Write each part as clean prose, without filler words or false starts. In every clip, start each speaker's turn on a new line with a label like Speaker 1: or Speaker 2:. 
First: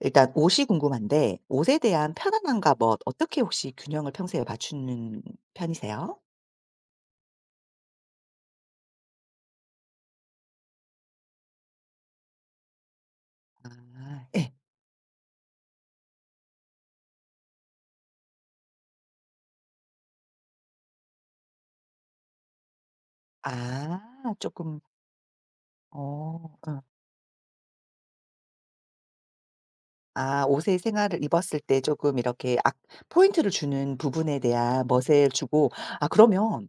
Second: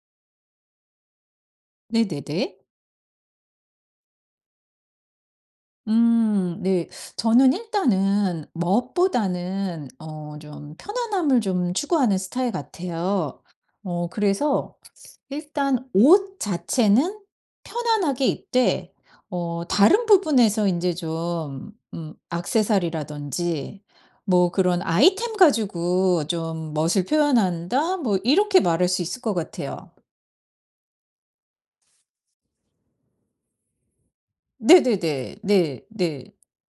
Speaker 1: 일단 옷이 궁금한데 옷에 대한
Speaker 2: 네네네.
Speaker 1: 편안함과 멋 어떻게 혹시 균형을 평소에 맞추는 편이세요?
Speaker 2: 네. 저는 일단은 멋보다는 좀 편안함을 좀 추구하는 스타일 같아요.
Speaker 1: 아 예.
Speaker 2: 그래서 일단 옷 자체는 편안하게 입되 다른 부분에서 이제 좀 액세서리라든지
Speaker 1: 아
Speaker 2: 뭐
Speaker 1: 조금
Speaker 2: 그런 '아이템 가지고
Speaker 1: 어
Speaker 2: 좀
Speaker 1: 어.
Speaker 2: 멋을 표현한다.' 뭐 이렇게 말할 수 있을 것 같아요.
Speaker 1: 아 옷의 생활을 입었을 때 조금 이렇게 악 포인트를 주는 부분에 대한 멋을
Speaker 2: 네네네.
Speaker 1: 주고
Speaker 2: 네.
Speaker 1: 아
Speaker 2: 네.
Speaker 1: 그러면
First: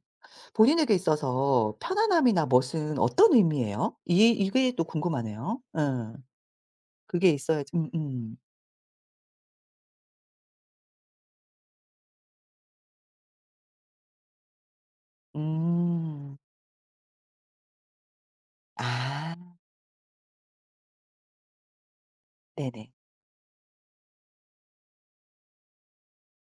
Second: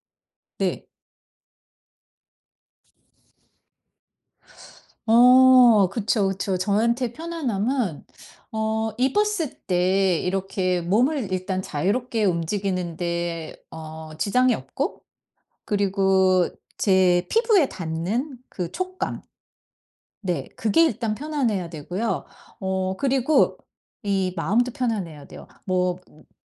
Speaker 2: 네.
Speaker 1: 본인에게 있어서 편안함이나 멋은 어떤 의미예요? 이 이게 또 궁금하네요. 응
Speaker 2: 그쵸, 그쵸. 저한테
Speaker 1: 그게 있어야지 음음.
Speaker 2: 편안함은
Speaker 1: 음.
Speaker 2: 입었을 때 이렇게 몸을 일단 자유롭게 움직이는 데 지장이 없고,
Speaker 1: 음,
Speaker 2: 그리고 제 피부에 닿는 그 촉감.
Speaker 1: 아
Speaker 2: 네. 그게 일단 편안해야 되고요.
Speaker 1: 네네.
Speaker 2: 그리고 이 마음도 편안해야 돼요.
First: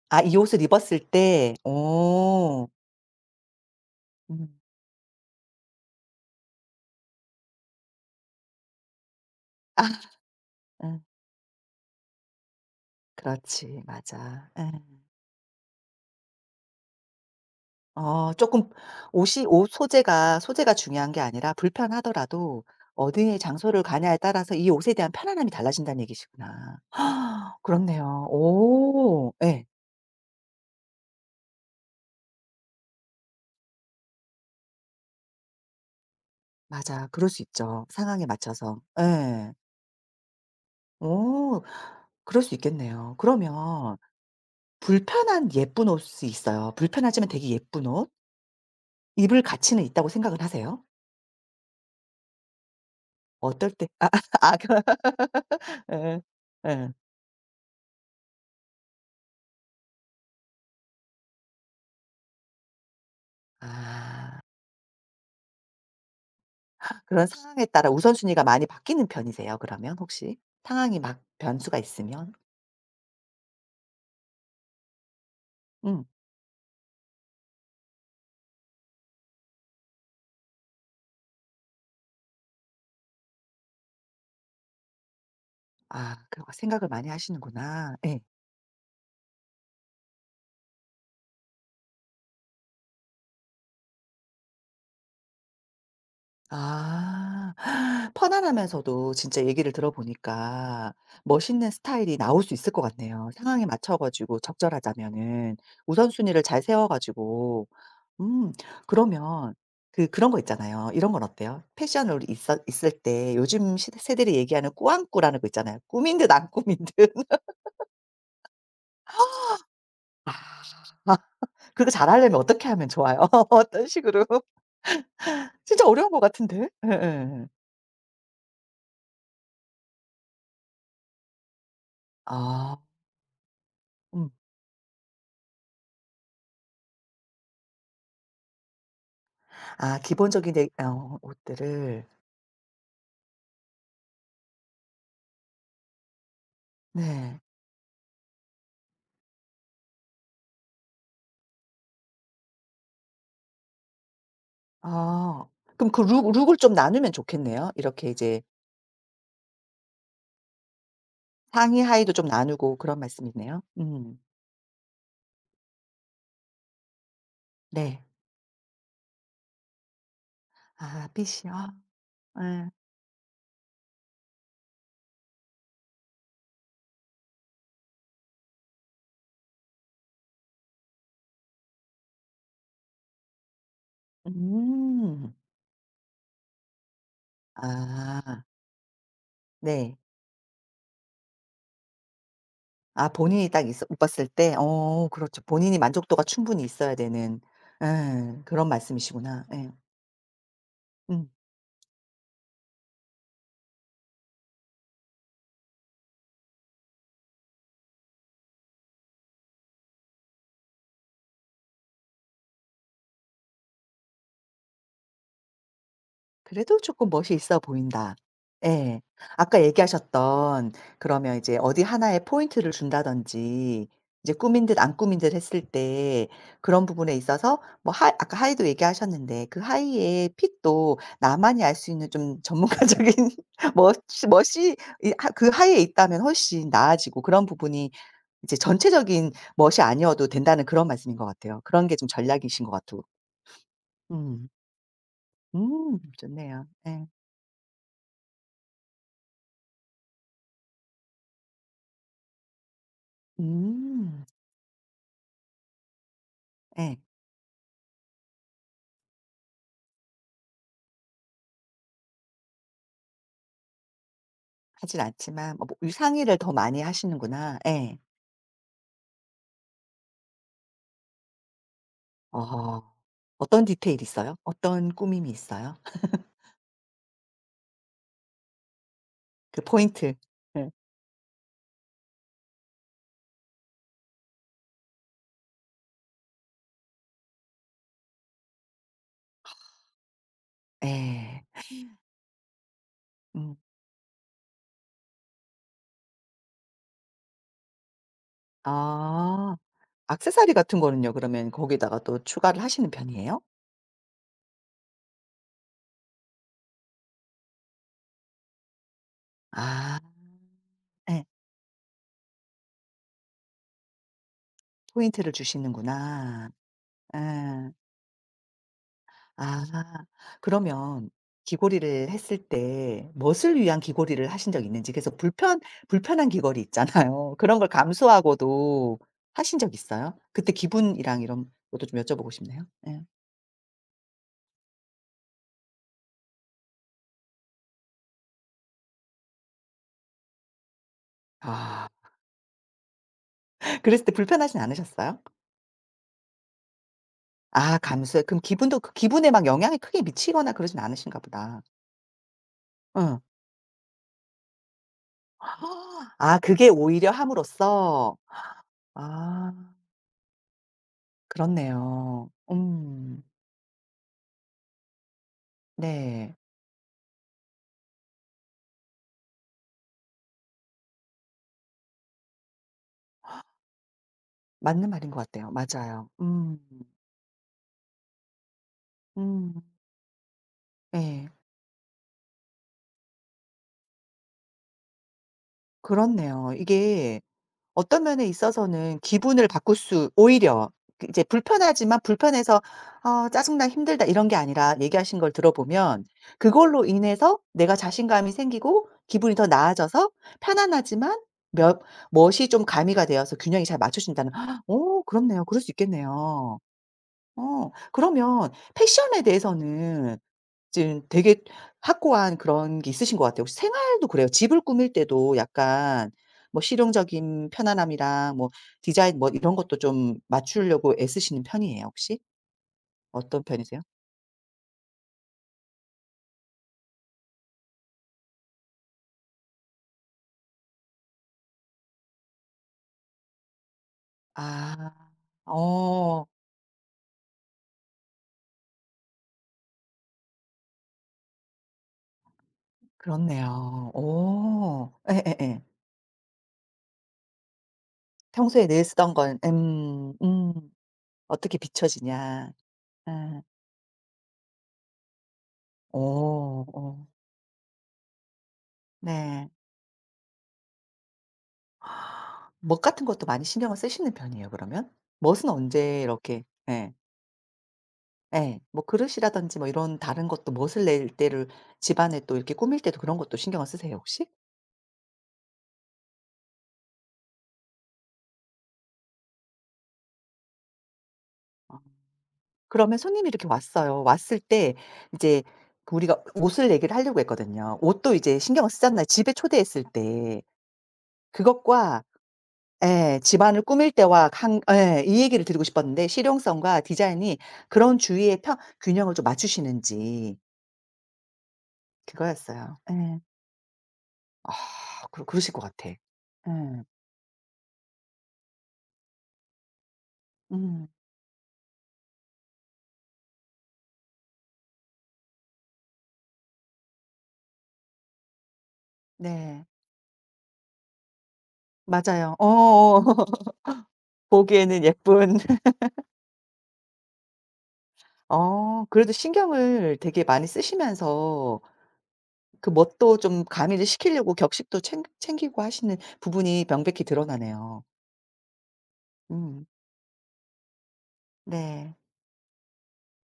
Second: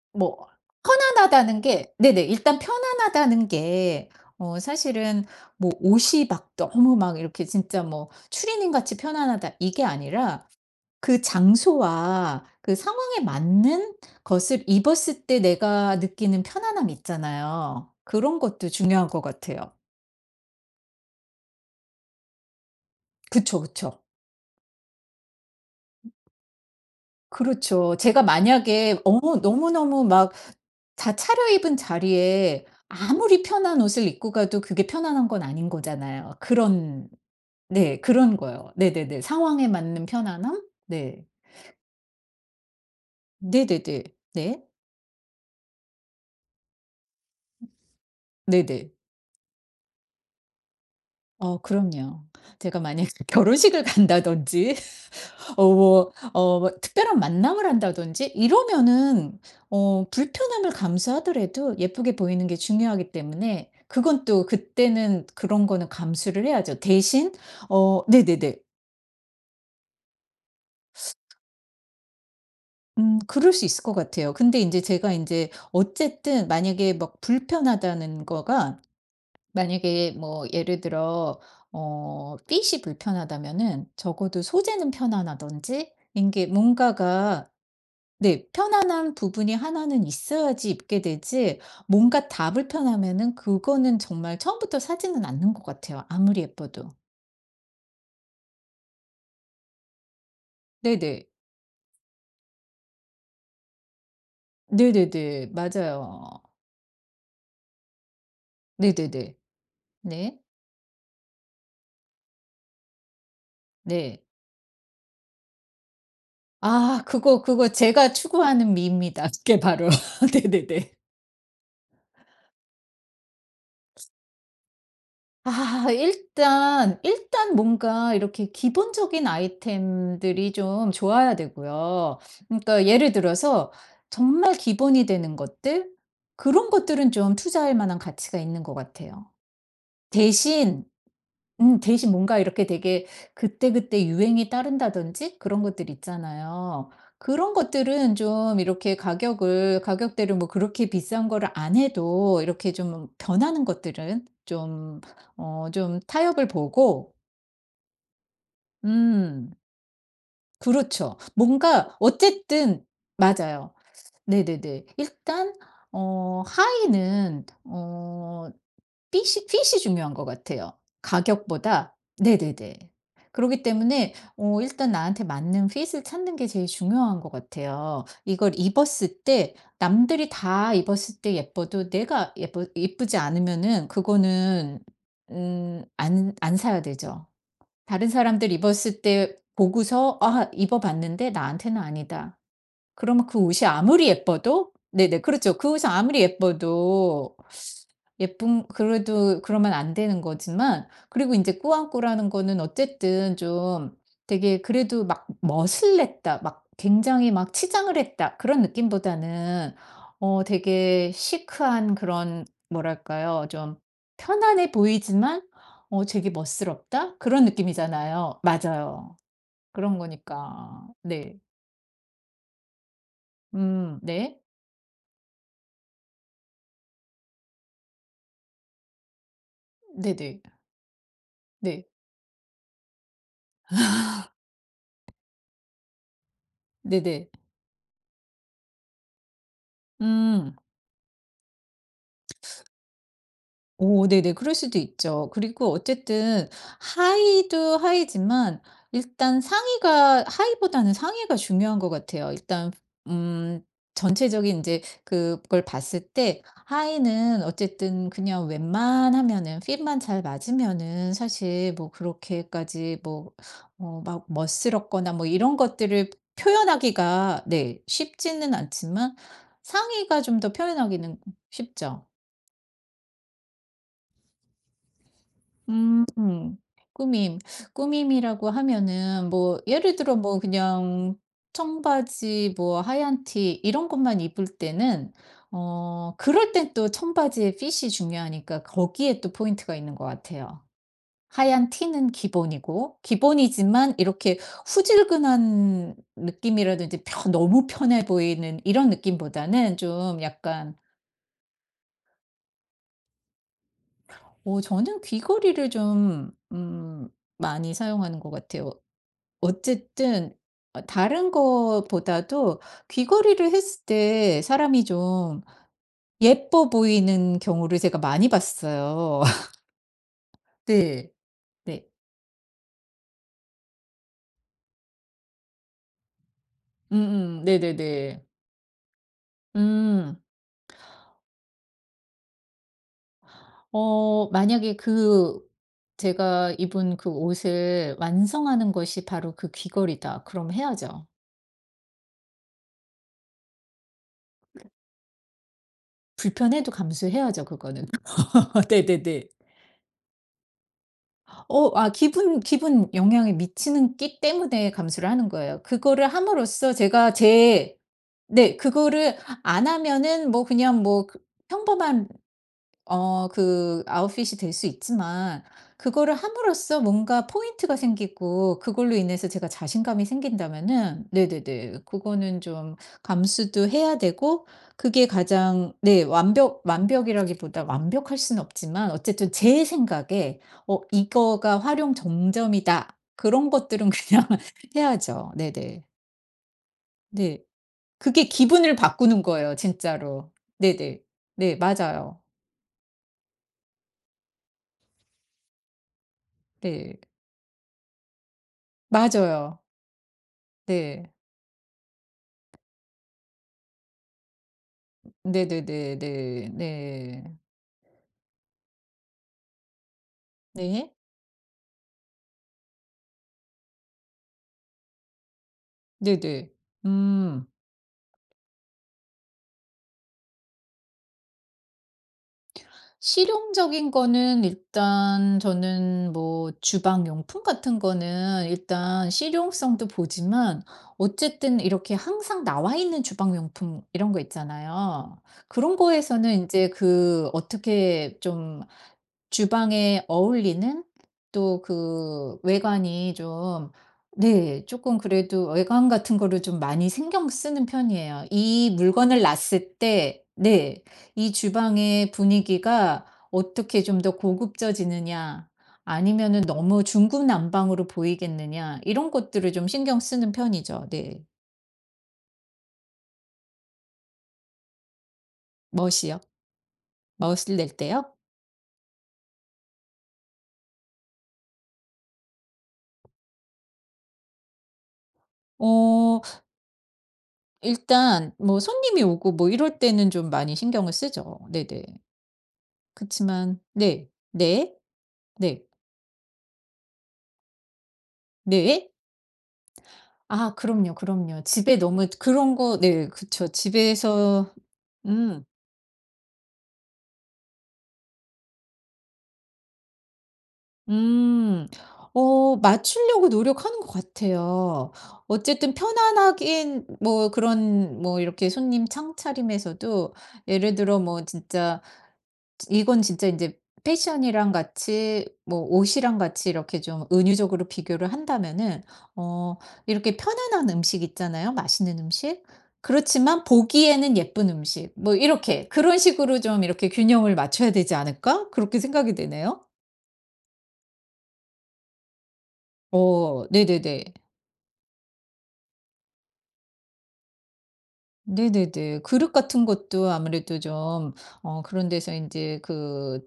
Speaker 1: 아 이
Speaker 2: 뭐
Speaker 1: 옷을 입었을 때.
Speaker 2: 편안하다는 게, 네네, 일단
Speaker 1: 어.
Speaker 2: 편안하다는 게
Speaker 1: 음.
Speaker 2: 사실은 뭐 옷이 막 너무 막 이렇게 진짜 뭐 추리닝 같이 편안하다
Speaker 1: 아,
Speaker 2: 이게 아니라
Speaker 1: 응.
Speaker 2: 그 장소와 그 상황에
Speaker 1: 그렇지.
Speaker 2: 맞는
Speaker 1: 맞아.
Speaker 2: 것을
Speaker 1: 예.
Speaker 2: 입었을 때 내가 느끼는 편안함 있잖아요.
Speaker 1: 어
Speaker 2: 그런 것도
Speaker 1: 조금
Speaker 2: 중요한 것
Speaker 1: 옷이 옷
Speaker 2: 같아요.
Speaker 1: 소재가 중요한 게 아니라 불편하더라도 어디에
Speaker 2: 그쵸,
Speaker 1: 장소를
Speaker 2: 그쵸.
Speaker 1: 가냐에 따라서 이 옷에 대한 편안함이 달라진다는 얘기시구나.
Speaker 2: 그렇죠. 제가
Speaker 1: 그렇네요.
Speaker 2: 만약에
Speaker 1: 오. 예.
Speaker 2: 너무너무 막 다 차려입은 자리에 아무리 편한 옷을 입고 가도 그게 편안한 건 아닌 거잖아요.
Speaker 1: 맞아.
Speaker 2: 그런,
Speaker 1: 그럴 수 있죠,
Speaker 2: 네
Speaker 1: 상황에
Speaker 2: 그런 거요.
Speaker 1: 맞춰서.
Speaker 2: 네네네.
Speaker 1: 예.
Speaker 2: 상황에 맞는 편안함? 네.
Speaker 1: 오. 그럴 수 있겠네요. 그러면
Speaker 2: 네네네. 네.
Speaker 1: 불편한 예쁜 옷이 있어요. 불편하지만 되게 예쁜 옷?
Speaker 2: 네네.
Speaker 1: 입을 가치는 있다고 생각을 하세요?
Speaker 2: 그럼요. 제가 만약에
Speaker 1: 어떨
Speaker 2: 결혼식을
Speaker 1: 때 아 아 그
Speaker 2: 간다든지
Speaker 1: 예. 예.
Speaker 2: 특별한 만남을 한다든지 이러면은 불편함을 감수하더라도 예쁘게 보이는 게 중요하기 때문에 그건
Speaker 1: 아.
Speaker 2: 또 그때는 그런 거는 감수를 해야죠.
Speaker 1: 그런
Speaker 2: 대신,
Speaker 1: 상황에 따라 우선순위가
Speaker 2: 네네네.
Speaker 1: 많이 바뀌는 편이세요 그러면 혹시? 상황이 막 변수가 있으면?
Speaker 2: 그럴 수 있을 것 같아요. 근데 이제 제가 이제
Speaker 1: 음.
Speaker 2: 어쨌든 만약에 막 불편하다는 거가, 만약에 뭐 예를 들어 핏이 불편하다면은 적어도 소재는 편안하던지,
Speaker 1: 아
Speaker 2: 이
Speaker 1: 그런
Speaker 2: 게
Speaker 1: 거 생각을 많이
Speaker 2: 뭔가가,
Speaker 1: 하시는구나. 예.
Speaker 2: 네, 편안한 부분이 하나는 있어야지 입게 되지, 뭔가 다 불편하면은 그거는 정말 처음부터 사지는 않는 것 같아요, 아무리 예뻐도.
Speaker 1: 아. 편안하면서도 진짜 얘기를 들어보니까
Speaker 2: 네네.
Speaker 1: 멋있는 스타일이 나올 수 있을 것 같네요. 상황에 맞춰 가지고 적절하자면
Speaker 2: 네네네.
Speaker 1: 은
Speaker 2: 맞아요.
Speaker 1: 우선순위를 잘 세워 가지고 음.
Speaker 2: 네네네.
Speaker 1: 그러면 그런 거
Speaker 2: 네.
Speaker 1: 있잖아요. 이런 건 어때요? 패션으로 있어 있을 때 요즘 시
Speaker 2: 네.
Speaker 1: 세대들이 얘기하는 꾸안꾸라는 거 있잖아요. 꾸민 듯 안 꾸민
Speaker 2: 아
Speaker 1: 듯.
Speaker 2: 그거, 그거 제가 추구하는 미입니다. 그게 바로.
Speaker 1: 아.
Speaker 2: 네네네.
Speaker 1: 아, 그거 잘하려면 어떻게 하면 좋아요? 어떤 식으로? 진짜
Speaker 2: 아
Speaker 1: 어려운 것 같은데.
Speaker 2: 일단
Speaker 1: 예예예.
Speaker 2: 일단 뭔가 이렇게 기본적인 아이템들이 좀 좋아야 되고요.
Speaker 1: 아.
Speaker 2: 그러니까 예를 들어서
Speaker 1: 음.
Speaker 2: 정말 기본이 되는 것들? 그런 것들은 좀 투자할 만한 가치가 있는 것 같아요.
Speaker 1: 아 기본적인 내
Speaker 2: 대신,
Speaker 1: 어 옷들을.
Speaker 2: 대신 뭔가 이렇게 되게 그때그때 유행이 따른다든지 그런 것들 있잖아요.
Speaker 1: 네.
Speaker 2: 그런 것들은 좀 이렇게 가격을 가격대를 뭐 그렇게 비싼 거를 안 해도, 이렇게 좀 변하는 것들은 좀
Speaker 1: 아. 그럼
Speaker 2: 좀
Speaker 1: 그 룩
Speaker 2: 타협을
Speaker 1: 룩을 좀 나누면
Speaker 2: 보고.
Speaker 1: 좋겠네요. 이렇게 이제
Speaker 2: 음. 그렇죠.
Speaker 1: 상의
Speaker 2: 뭔가
Speaker 1: 하의도 좀 나누고
Speaker 2: 어쨌든
Speaker 1: 그런 말씀이네요.
Speaker 2: 맞아요.
Speaker 1: 음.
Speaker 2: 네네네. 일단 하의는
Speaker 1: 네.
Speaker 2: 핏이 중요한 것 같아요,
Speaker 1: 아 핏이요.
Speaker 2: 가격보다.
Speaker 1: 예.
Speaker 2: 네네네. 그러기 때문에 일단 나한테 맞는 핏을 찾는 게 제일 중요한 것 같아요. 이걸 입었을 때, 남들이 다 입었을 때 예뻐도 내가 예뻐 예쁘지 않으면은 그거는,
Speaker 1: 음.
Speaker 2: 안 사야 되죠. 다른
Speaker 1: 아
Speaker 2: 사람들 입었을 때
Speaker 1: 네.
Speaker 2: 보고서 '아 입어봤는데 나한테는 아니다.'
Speaker 1: 아
Speaker 2: 그러면 그
Speaker 1: 본인이 딱
Speaker 2: 옷이
Speaker 1: 있어 못
Speaker 2: 아무리
Speaker 1: 봤을 때
Speaker 2: 예뻐도,
Speaker 1: 어
Speaker 2: 네네,
Speaker 1: 그렇죠.
Speaker 2: 그렇죠. 그
Speaker 1: 본인이
Speaker 2: 옷이 아무리
Speaker 1: 만족도가 충분히 있어야
Speaker 2: 예뻐도
Speaker 1: 되는 예
Speaker 2: 예쁨
Speaker 1: 그런
Speaker 2: 그래도
Speaker 1: 말씀이시구나. 예.
Speaker 2: 그러면 안 되는 거지만.
Speaker 1: 음.
Speaker 2: 그리고 인제 꾸안꾸라는 거는 어쨌든 좀 되게 그래도 막 멋을 냈다, 막 굉장히 막 치장을 했다 그런 느낌보다는 되게 시크한 그런, 뭐랄까요? 좀 편안해 보이지만 되게
Speaker 1: 그래도 조금
Speaker 2: 멋스럽다
Speaker 1: 멋이
Speaker 2: 그런
Speaker 1: 있어 보인다.
Speaker 2: 느낌이잖아요.
Speaker 1: 예.
Speaker 2: 맞아요.
Speaker 1: 아까
Speaker 2: 그런
Speaker 1: 얘기하셨던
Speaker 2: 거니까.
Speaker 1: 그러면
Speaker 2: 네.
Speaker 1: 이제 어디 하나에 포인트를 준다든지 이제
Speaker 2: 네.
Speaker 1: 꾸민 듯 안 꾸민 듯 했을 때 그런 부분에 있어서 뭐 하이 아까 하이도 얘기하셨는데 그 하이의
Speaker 2: 네네.
Speaker 1: 핏도 나만이 알
Speaker 2: 네.
Speaker 1: 수 있는 좀 전문가적인 멋이 멋이 이 하 그 하이에 있다면 훨씬 나아지고
Speaker 2: 네네.
Speaker 1: 그런 부분이 이제 전체적인 멋이 아니어도
Speaker 2: 음.
Speaker 1: 된다는 그런 말씀인 것 같아요. 그런 게 좀 전략이신 것 같고.
Speaker 2: 오 네네.
Speaker 1: 음.
Speaker 2: 그럴 수도 있죠. 그리고 어쨌든
Speaker 1: 좋네요. 예.
Speaker 2: 하이도 하이지만 일단 상의가, 하이보다는 상의가 중요한 것 같아요. 일단 음
Speaker 1: 음.
Speaker 2: 전체적인 이제 그걸 봤을 때
Speaker 1: 예.
Speaker 2: 하의는 어쨌든 그냥 웬만하면은 핏만 잘 맞으면은 사실 뭐 그렇게까지 뭐 막
Speaker 1: 하진
Speaker 2: 멋스럽거나 뭐
Speaker 1: 않지만
Speaker 2: 이런
Speaker 1: 뭐 뭐
Speaker 2: 것들을
Speaker 1: 상의를 더 많이
Speaker 2: 표현하기가,
Speaker 1: 하시는구나.
Speaker 2: 네,
Speaker 1: 예.
Speaker 2: 쉽지는 않지만 상의가 좀 더 표현하기는 쉽죠.
Speaker 1: 어. 어떤 디테일이 있어요? 어떤 꾸밈이 있어요?
Speaker 2: 음. 꾸밈. 꾸밈이라고 하면은 뭐
Speaker 1: 그
Speaker 2: 예를
Speaker 1: 포인트.
Speaker 2: 들어 뭐
Speaker 1: 예.
Speaker 2: 그냥 청바지 뭐 하얀 티 이런 것만 입을 때는 그럴 땐 또 청바지의 핏이 중요하니까 거기에 또 포인트가 있는 것 같아요.
Speaker 1: 예.
Speaker 2: 하얀 티는 기본이고
Speaker 1: 음.
Speaker 2: 기본이지만 이렇게 후질근한 느낌이라든지 펴 너무 편해 보이는 이런
Speaker 1: 아.
Speaker 2: 느낌보다는 좀
Speaker 1: 액세서리
Speaker 2: 약간,
Speaker 1: 같은 거는요 그러면 거기다가 또 추가를 하시는 편이에요?
Speaker 2: 저는 귀걸이를 좀 많이 사용하는 것 같아요.
Speaker 1: 아.
Speaker 2: 어쨌든
Speaker 1: 예.
Speaker 2: 다른 거보다도 귀걸이를 했을 때 사람이
Speaker 1: 포인트를
Speaker 2: 좀
Speaker 1: 주시는구나.
Speaker 2: 예뻐 보이는
Speaker 1: 예.
Speaker 2: 경우를 제가 많이 봤어요.
Speaker 1: 아 그러면
Speaker 2: 네. 네.
Speaker 1: 귀걸이를 했을 때 무엇을 위한 귀걸이를 하신 적 있는지 그래서 불편한 귀걸이 있잖아요.
Speaker 2: 음음.
Speaker 1: 그런 걸
Speaker 2: 네네네.
Speaker 1: 감수하고도 하신 적 있어요?
Speaker 2: 음.
Speaker 1: 그때 기분이랑 이런 것도 좀 여쭤보고 싶네요. 예.
Speaker 2: 만약에 그 제가 입은 그 옷을 완성하는 것이 바로 그 귀걸이다. 그럼 해야죠.
Speaker 1: 아. 그랬을 때 불편하진 않으셨어요?
Speaker 2: 불편해도 감수해야죠,
Speaker 1: 아
Speaker 2: 그거는.
Speaker 1: 감수해 그럼 기분도 그
Speaker 2: 네네네.
Speaker 1: 기분에 막 영향이 크게 미치거나 그러진 않으신가 보다.
Speaker 2: 기분
Speaker 1: 응.
Speaker 2: 영향이 미치는 끼 때문에 감수를 하는 거예요. 그거를
Speaker 1: 아 그게
Speaker 2: 함으로써
Speaker 1: 오히려
Speaker 2: 제가 제,
Speaker 1: 함으로써
Speaker 2: 네 그거를
Speaker 1: 아
Speaker 2: 안 하면은 뭐 그냥 뭐 그 평범한
Speaker 1: 그렇네요. 음.
Speaker 2: 그 아웃핏이 될 수 있지만 그거를
Speaker 1: 네.
Speaker 2: 함으로써 뭔가 포인트가 생기고 그걸로 인해서 제가 자신감이 생긴다면은, 네네네, 그거는 좀 감수도 해야 되고.
Speaker 1: 맞는
Speaker 2: 그게
Speaker 1: 말인 것 같아요.
Speaker 2: 가장, 네,
Speaker 1: 맞아요. 음.
Speaker 2: 완벽이라기보다 완벽할 수는 없지만 어쨌든
Speaker 1: 음.
Speaker 2: 제 생각에
Speaker 1: 예.
Speaker 2: '이거가 활용 정점이다.' 그런 것들은 그냥 해야죠. 네네.
Speaker 1: 그렇네요. 이게
Speaker 2: 네.
Speaker 1: 어떤
Speaker 2: 그게
Speaker 1: 면에
Speaker 2: 기분을
Speaker 1: 있어서는
Speaker 2: 바꾸는
Speaker 1: 기분을
Speaker 2: 거예요
Speaker 1: 바꿀 수
Speaker 2: 진짜로.
Speaker 1: 오히려
Speaker 2: 네네.
Speaker 1: 그 이제
Speaker 2: 네
Speaker 1: 불편하지만
Speaker 2: 맞아요.
Speaker 1: 불편해서 '아 짜증나. 힘들다.' 이런 게 아니라 얘기하신 걸 들어보면 그걸로
Speaker 2: 네.
Speaker 1: 인해서 내가 자신감이 생기고 기분이 더
Speaker 2: 맞아요.
Speaker 1: 나아져서
Speaker 2: 네.
Speaker 1: 편안하지만 몇 멋이 좀 가미가 되어서 균형이 잘 맞춰진다는 헉, 오, 그렇네요. 그럴 수
Speaker 2: 네네네. 네.
Speaker 1: 있겠네요.
Speaker 2: 네.
Speaker 1: 어. 그러면 패션에 대해서는
Speaker 2: 네.
Speaker 1: 지금 되게 확고한 그런 게 있으신 것 같아요. 혹시 생활도 그래요? 집을 꾸밀 때도 약간
Speaker 2: 네네.
Speaker 1: 뭐
Speaker 2: 음.
Speaker 1: 실용적인 편안함이랑 뭐 디자인 뭐 이런 것도 좀 맞추려고 애쓰시는 편이에요, 혹시? 어떤 편이세요?
Speaker 2: 실용적인 거는 일단 저는 뭐 주방 용품 같은 거는 일단 실용성도 보지만 어쨌든 이렇게 항상 나와 있는 주방 용품 이런 거
Speaker 1: 아.
Speaker 2: 있잖아요. 그런
Speaker 1: 어.
Speaker 2: 거에서는 인제 그 어떻게 좀 주방에 어울리는, 또 그 외관이 좀,
Speaker 1: 그렇네요.
Speaker 2: 네,
Speaker 1: 오,
Speaker 2: 조금
Speaker 1: 에, 에,
Speaker 2: 그래도
Speaker 1: 에.
Speaker 2: 외관 같은 거를 좀 많이 신경 쓰는 편이에요.
Speaker 1: 평소에
Speaker 2: 이
Speaker 1: 늘 쓰던
Speaker 2: 물건을
Speaker 1: 건
Speaker 2: 놨을 때,
Speaker 1: 음.
Speaker 2: 네, 이
Speaker 1: 어떻게
Speaker 2: 주방의
Speaker 1: 비춰지냐.
Speaker 2: 분위기가
Speaker 1: 음,
Speaker 2: 어떻게 좀 더 고급져지느냐, 아니면은
Speaker 1: 오,
Speaker 2: 너무
Speaker 1: 오,
Speaker 2: 중구난방으로 보이겠느냐, 이런
Speaker 1: 네.
Speaker 2: 것들을 좀 신경 쓰는 편이죠. 네.
Speaker 1: 멋 같은 것도 많이 신경을 쓰시는 편이에요 그러면? 멋은 언제
Speaker 2: 멋이요?
Speaker 1: 이렇게 예.
Speaker 2: 멋을 낼 때요?
Speaker 1: 예. 뭐 그릇이라든지 뭐 이런 다른 것도 멋을 낼 때를 집안에 또 이렇게 꾸밀 때도 그런 것도 신경을 쓰세요 혹시?
Speaker 2: 어 일단 뭐 손님이 오고 뭐 이럴 때는 좀 많이 신경을 쓰죠.
Speaker 1: 어.
Speaker 2: 네네.
Speaker 1: 그러면 손님이 이렇게
Speaker 2: 그치만
Speaker 1: 왔어요.
Speaker 2: 네.
Speaker 1: 왔을
Speaker 2: 네.
Speaker 1: 때 이제
Speaker 2: 네.
Speaker 1: 그 우리가 옷을 얘기를 하려고 했거든요. 옷도 이제 신경을
Speaker 2: 네.
Speaker 1: 쓰잖아요 집에 초대했을 때.
Speaker 2: 아 그럼요, 그럼요. 집에
Speaker 1: 그것과
Speaker 2: 너무 그런 거 네
Speaker 1: 예
Speaker 2: 그쵸.
Speaker 1: 집안을 꾸밀 때와
Speaker 2: 집에서.
Speaker 1: 한 예 이
Speaker 2: 음.
Speaker 1: 얘기를 드리고 싶었는데 실용성과 디자인이 그런 주위의 평 균형을 좀 맞추시는지
Speaker 2: 음.
Speaker 1: 그거였어요. 예.
Speaker 2: 맞추려고 노력하는 것
Speaker 1: 아
Speaker 2: 같아요.
Speaker 1: 그러실 것
Speaker 2: 어쨌든
Speaker 1: 같아. 예.
Speaker 2: 편안하긴 뭐 그런 뭐 이렇게 손님 창차림에서도 예를
Speaker 1: 음.
Speaker 2: 들어 뭐 진짜, 이건 진짜 이제 패션이랑 같이 뭐 옷이랑 같이 이렇게 좀 은유적으로 비교를 한다면은 어
Speaker 1: 네.
Speaker 2: 이렇게 편안한 음식 있잖아요, 맛있는
Speaker 1: 맞아요.
Speaker 2: 음식.
Speaker 1: 어어.
Speaker 2: 그렇지만 보기에는 예쁜
Speaker 1: 보기에는
Speaker 2: 음식, 뭐
Speaker 1: 예쁜
Speaker 2: 이렇게 그런 식으로 좀 이렇게 균형을 맞춰야 되지 않을까? 그렇게
Speaker 1: 어 그래도
Speaker 2: 생각이 되네요.
Speaker 1: 신경을 되게 많이 쓰시면서 그 멋도 좀 가미를
Speaker 2: 네네네.
Speaker 1: 시키려고 격식도 챙 챙기고 하시는 부분이 명백히 드러나네요.
Speaker 2: 네네네. 그릇
Speaker 1: 음.
Speaker 2: 같은 것도 아무래도 좀 그런
Speaker 1: 네.
Speaker 2: 데서 인제 그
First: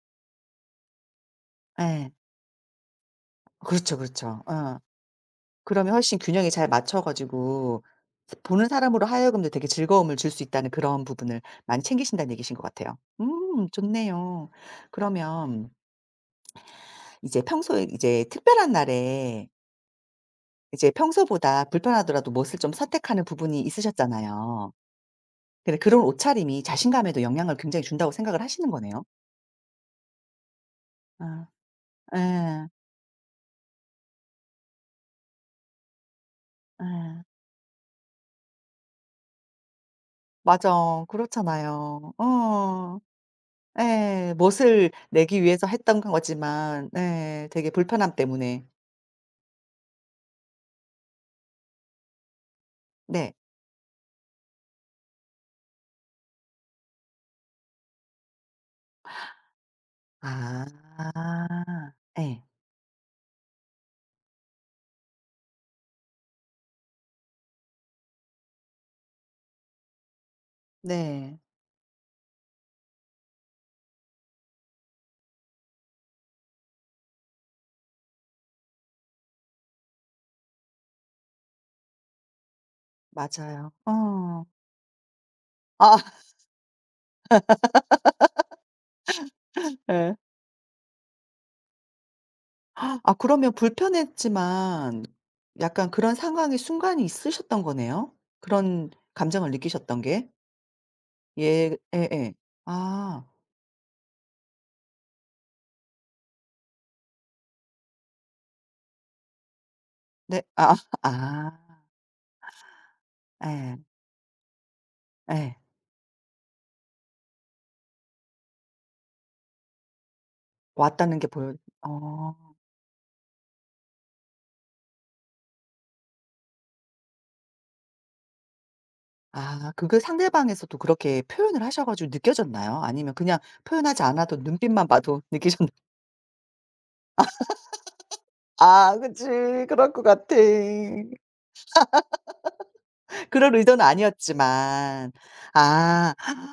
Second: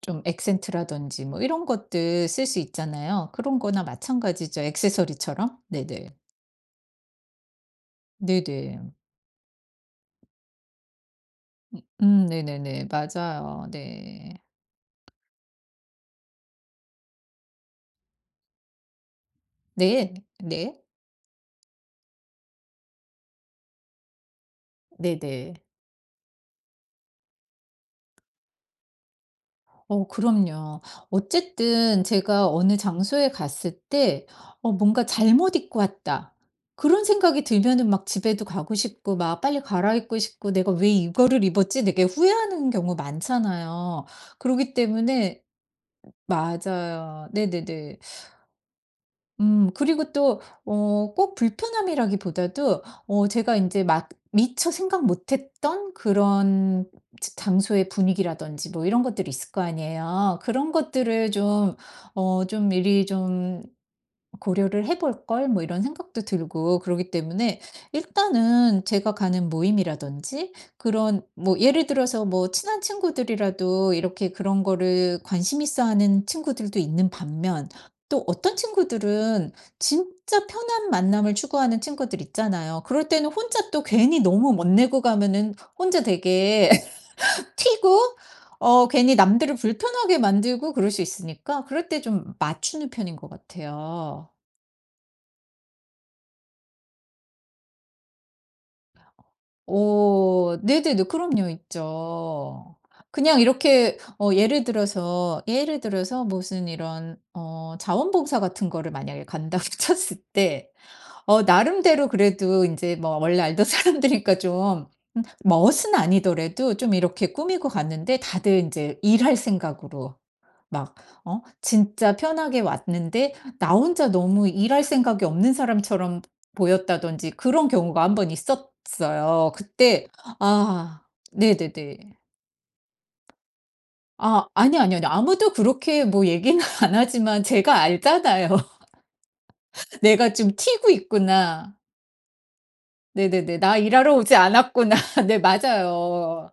Speaker 2: 좀 액센트라든지 뭐 이런
Speaker 1: 예.
Speaker 2: 것들 쓸 수 있잖아요. 그런 거나
Speaker 1: 그렇죠, 그렇죠.
Speaker 2: 마찬가지죠.
Speaker 1: 어.
Speaker 2: 액세서리처럼.
Speaker 1: 그러면
Speaker 2: 네네.
Speaker 1: 훨씬 균형이 잘 맞춰 가지고 보는
Speaker 2: 네네.
Speaker 1: 사람으로 하여금도 되게 즐거움을 줄 수 있다는 그런 부분을 많이 챙기신다는 얘기신 것
Speaker 2: 네네네.
Speaker 1: 같아요.
Speaker 2: 맞아요. 네.
Speaker 1: 좋네요. 그러면 이제 평소에 이제 특별한 날에
Speaker 2: 네. 네.
Speaker 1: 이제 평소보다 불편하더라도 멋을 좀 선택하는 부분이 있으셨잖아요.
Speaker 2: 네네.
Speaker 1: 근데 그런 옷차림이 자신감에도 영향을 굉장히 준다고 생각을 하시는 거네요.
Speaker 2: 그럼요.
Speaker 1: 아.
Speaker 2: 어쨌든 제가
Speaker 1: 예.
Speaker 2: 어느 장소에 갔을 때 '뭔가 잘못 입고 왔다.' 그런
Speaker 1: 예.
Speaker 2: 생각이 들면은 막 집에도 가고 싶고 막 빨리 갈아입고 싶고 '내가 왜
Speaker 1: 맞아.
Speaker 2: 이거를 입었지?' 되게
Speaker 1: 그렇잖아요.
Speaker 2: 후회하는 경우
Speaker 1: 어.
Speaker 2: 많잖아요.
Speaker 1: 예.
Speaker 2: 그러기
Speaker 1: 멋을 내기
Speaker 2: 때문에
Speaker 1: 위해서 했던 거지만
Speaker 2: 맞아요.
Speaker 1: 예 되게
Speaker 2: 네네네.
Speaker 1: 불편함 때문에.
Speaker 2: 그리고 또 꼭 불편함이라기보다도
Speaker 1: 네.
Speaker 2: 제가 이제 막 미처 생각 못 했던 그런 장소의 분위기라든지 뭐 이런 것들이 있을 거 아니에요. 그런 것들을
Speaker 1: 아.
Speaker 2: 좀
Speaker 1: 예.
Speaker 2: 좀 미리 좀 고려를 해볼 걸, 뭐 이런 생각도 들고. 그러기 때문에 일단은 제가 가는 모임이라든지 그런
Speaker 1: 네.
Speaker 2: 뭐 예를 들어서 뭐 친한 친구들이라도 이렇게 그런 거를 관심 있어 하는 친구들도 있는 반면 또 어떤 친구들은 진짜 편한 만남을 추구하는 친구들 있잖아요. 그럴 때는 혼자
Speaker 1: 맞아요.
Speaker 2: 또 괜히
Speaker 1: 어.
Speaker 2: 너무 멋내고 가면은
Speaker 1: 아.
Speaker 2: 혼자 되게 튀고 괜히 남들을
Speaker 1: 예.
Speaker 2: 불편하게 만들고 그럴 수 있으니까 그럴 때 좀 맞추는
Speaker 1: 아
Speaker 2: 편인 것
Speaker 1: 그러면
Speaker 2: 같아요.
Speaker 1: 불편했지만 약간 그런 상황이 순간이 있으셨던 거네요? 그런 감정을 느끼셨던 게?
Speaker 2: 네네네. 그럼요.
Speaker 1: 예 예예.
Speaker 2: 있죠.
Speaker 1: 아
Speaker 2: 그냥 이렇게 예를 들어서 무슨 이런 자원봉사 같은 거를 만약에 간다고 쳤을
Speaker 1: 네.
Speaker 2: 때
Speaker 1: 아 아
Speaker 2: 나름대로 그래도 인제 뭐 원래 알던
Speaker 1: 예
Speaker 2: 사람들이니까 좀
Speaker 1: 예.
Speaker 2: 멋은 아니더라도 좀 이렇게 꾸미고 갔는데 다들 인제 일할 생각으로 막,
Speaker 1: 왔다는 게 보여
Speaker 2: 진짜
Speaker 1: 어.
Speaker 2: 편하게 왔는데 나 혼자 너무 일할 생각이 없는 사람처럼 보였다든지 그런 경우가 한번 있었어요.
Speaker 1: 아 그게
Speaker 2: 그때,
Speaker 1: 상대방에서도
Speaker 2: 아
Speaker 1: 그렇게 표현을 하셔 가지고
Speaker 2: 네네네.
Speaker 1: 느껴졌나요? 아니면 그냥 표현하지 않아도
Speaker 2: 아 아니 아
Speaker 1: 눈빛만
Speaker 2: 니 아니
Speaker 1: 봐도
Speaker 2: 아무도
Speaker 1: 느끼셨나 요
Speaker 2: 그렇게 뭐 얘기는 안 하지만 제가 알잖아요.
Speaker 1: 아 그치. 그럴 것
Speaker 2: '내가
Speaker 1: 같아.
Speaker 2: 좀 튀고 있구나.
Speaker 1: 그럴
Speaker 2: 네네네. 나
Speaker 1: 의도는
Speaker 2: 일하러 오지 않았구나.'
Speaker 1: 아니었지만.
Speaker 2: 네
Speaker 1: 아.
Speaker 2: 맞아요.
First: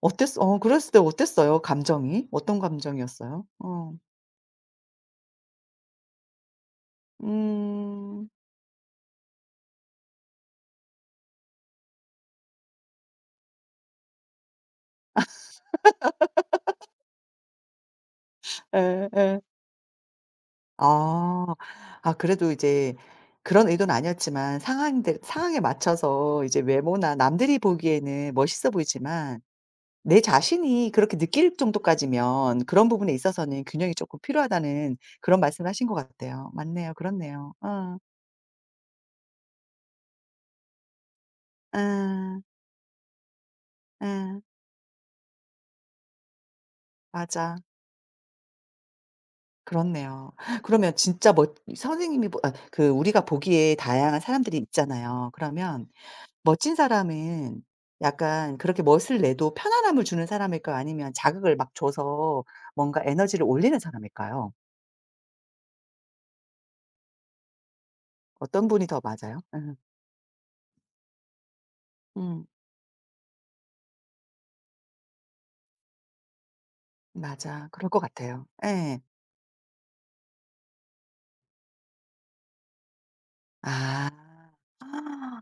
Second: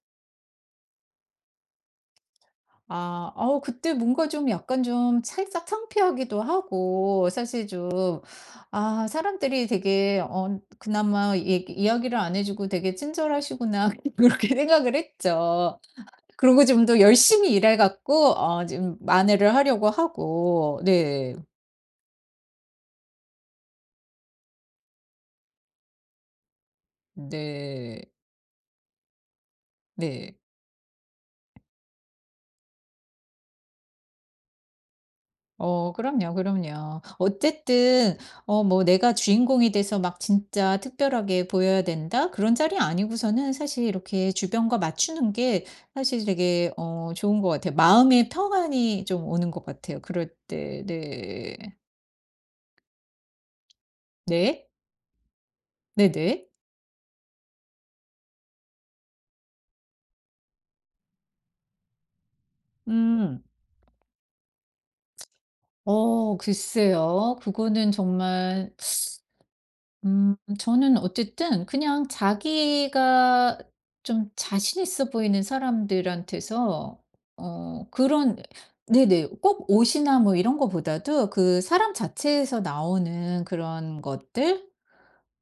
Speaker 1: 어땠어 어 그랬을 때 어땠어요? 감정이? 어떤
Speaker 2: 아.
Speaker 1: 감정이었어요? 어.
Speaker 2: 그때 뭔가 좀 약간 좀 살짝 창피하기도 하고 사실 좀,
Speaker 1: 음.
Speaker 2: 아 사람들이 되게 그나마 얘기 이야기를 안 해 주고 '되게 친절하시구나.' 그렇게 생각을 했죠. 그리고 좀 더 열심히 일해 갖고 지금
Speaker 1: 예예.
Speaker 2: 만회를 하려고 하고. 네.
Speaker 1: 아. 아 그래도 이제 그런 의도는 아니었지만 상황들 상황에 맞춰서 이제 외모나 남들이
Speaker 2: 네.
Speaker 1: 보기에는 멋있어 보이지만 내
Speaker 2: 네.
Speaker 1: 자신이 그렇게 느낄 정도까지면 그런 부분에 있어서는 균형이 쪼끔 필요하다는 그런 말씀을 하신 것
Speaker 2: 그럼요,
Speaker 1: 같아요. 맞네요.
Speaker 2: 그럼요.
Speaker 1: 그렇네요. 어.
Speaker 2: 어쨌든 뭐 '내가 주인공이 돼서 막 진짜 특별하게 보여야 된다.'
Speaker 1: 예.
Speaker 2: 그런 자리 아니고서는 사실 이렇게
Speaker 1: 예.
Speaker 2: 주변과 맞추는 게 사실 되게 좋은 것
Speaker 1: 맞아.
Speaker 2: 같아요. 마음의 평안이 좀 오는 것 같아요 그럴
Speaker 1: 그렇네요.
Speaker 2: 때.
Speaker 1: 그러면 진짜 멋
Speaker 2: 네.
Speaker 1: 선생님이 보 아 그 우리가 보기에 다양한 사람들이
Speaker 2: 네.
Speaker 1: 있잖아요. 그러면
Speaker 2: 네네.
Speaker 1: 멋진 사람은 약간 그렇게 멋을 내도 편안함을 주는 사람일까요? 아니면 자극을 막 줘서 뭔가
Speaker 2: 음.
Speaker 1: 에너지를 올리는 사람일까요?
Speaker 2: 글쎄요. 그거는
Speaker 1: 어떤
Speaker 2: 정말,
Speaker 1: 분이 더 맞아요? 예.
Speaker 2: 저는 어쨌든 그냥
Speaker 1: 음
Speaker 2: 자기가 좀 자신 있어 보이는 사람들한테서
Speaker 1: 맞아. 그럴 것
Speaker 2: 그런,
Speaker 1: 같아요. 예.
Speaker 2: 네네, 꼭 옷이나 뭐 이런 거보다도 그 사람 자체에서 나오는 그런
Speaker 1: 아.
Speaker 2: 것들?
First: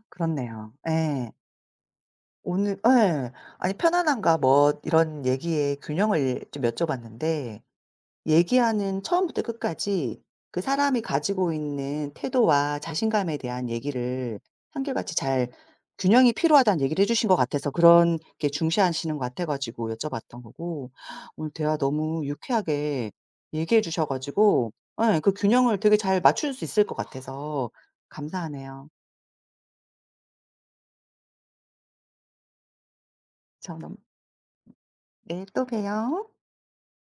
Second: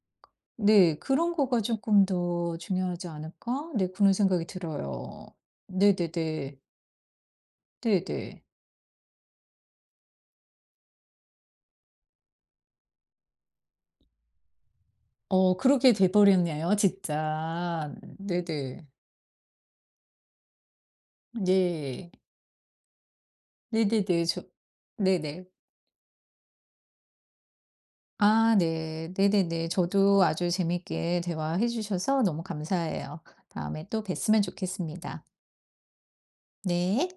Speaker 1: 그렇네요.
Speaker 2: 네.
Speaker 1: 예.
Speaker 2: '그런 거가 조금 더
Speaker 1: 오늘
Speaker 2: 중요하지
Speaker 1: 예.
Speaker 2: 않을까?'
Speaker 1: 아니
Speaker 2: 네 그런
Speaker 1: 편안함과
Speaker 2: 생각이
Speaker 1: 멋 이런
Speaker 2: 들어요.
Speaker 1: 얘기의 균형을
Speaker 2: 네네네.
Speaker 1: 좀 여쭤봤는데
Speaker 2: 네네.
Speaker 1: 얘기하는 처음부터 끝까지 그 사람이 가지고 있는 태도와 자신감에 대한 얘기를 한결같이 잘
Speaker 2: 그렇게 돼
Speaker 1: 균형이
Speaker 2: 버렸네요
Speaker 1: 필요하다는 얘기를 해 주신 것 같아서
Speaker 2: 진짜.
Speaker 1: 그런 게
Speaker 2: 네네.
Speaker 1: 중시하시는 것 같아 가지고 여쭤봤던 거고 오늘 대화
Speaker 2: 네.
Speaker 1: 너무 유쾌하게 얘기해 주셔
Speaker 2: 네네네. 저,
Speaker 1: 가지고 예 그
Speaker 2: 네네.
Speaker 1: 균형을 되게 잘 맞출 수 있을 것 같아서
Speaker 2: 아
Speaker 1: 감사하네요.
Speaker 2: 네. 네네네. 저도 아주 재밌게 대화해 주셔서 너무 감사해요.
Speaker 1: 저
Speaker 2: 다음에
Speaker 1: 너무
Speaker 2: 또 뵀으면 좋겠습니다.
Speaker 1: 네 또 봬요.
Speaker 2: 네.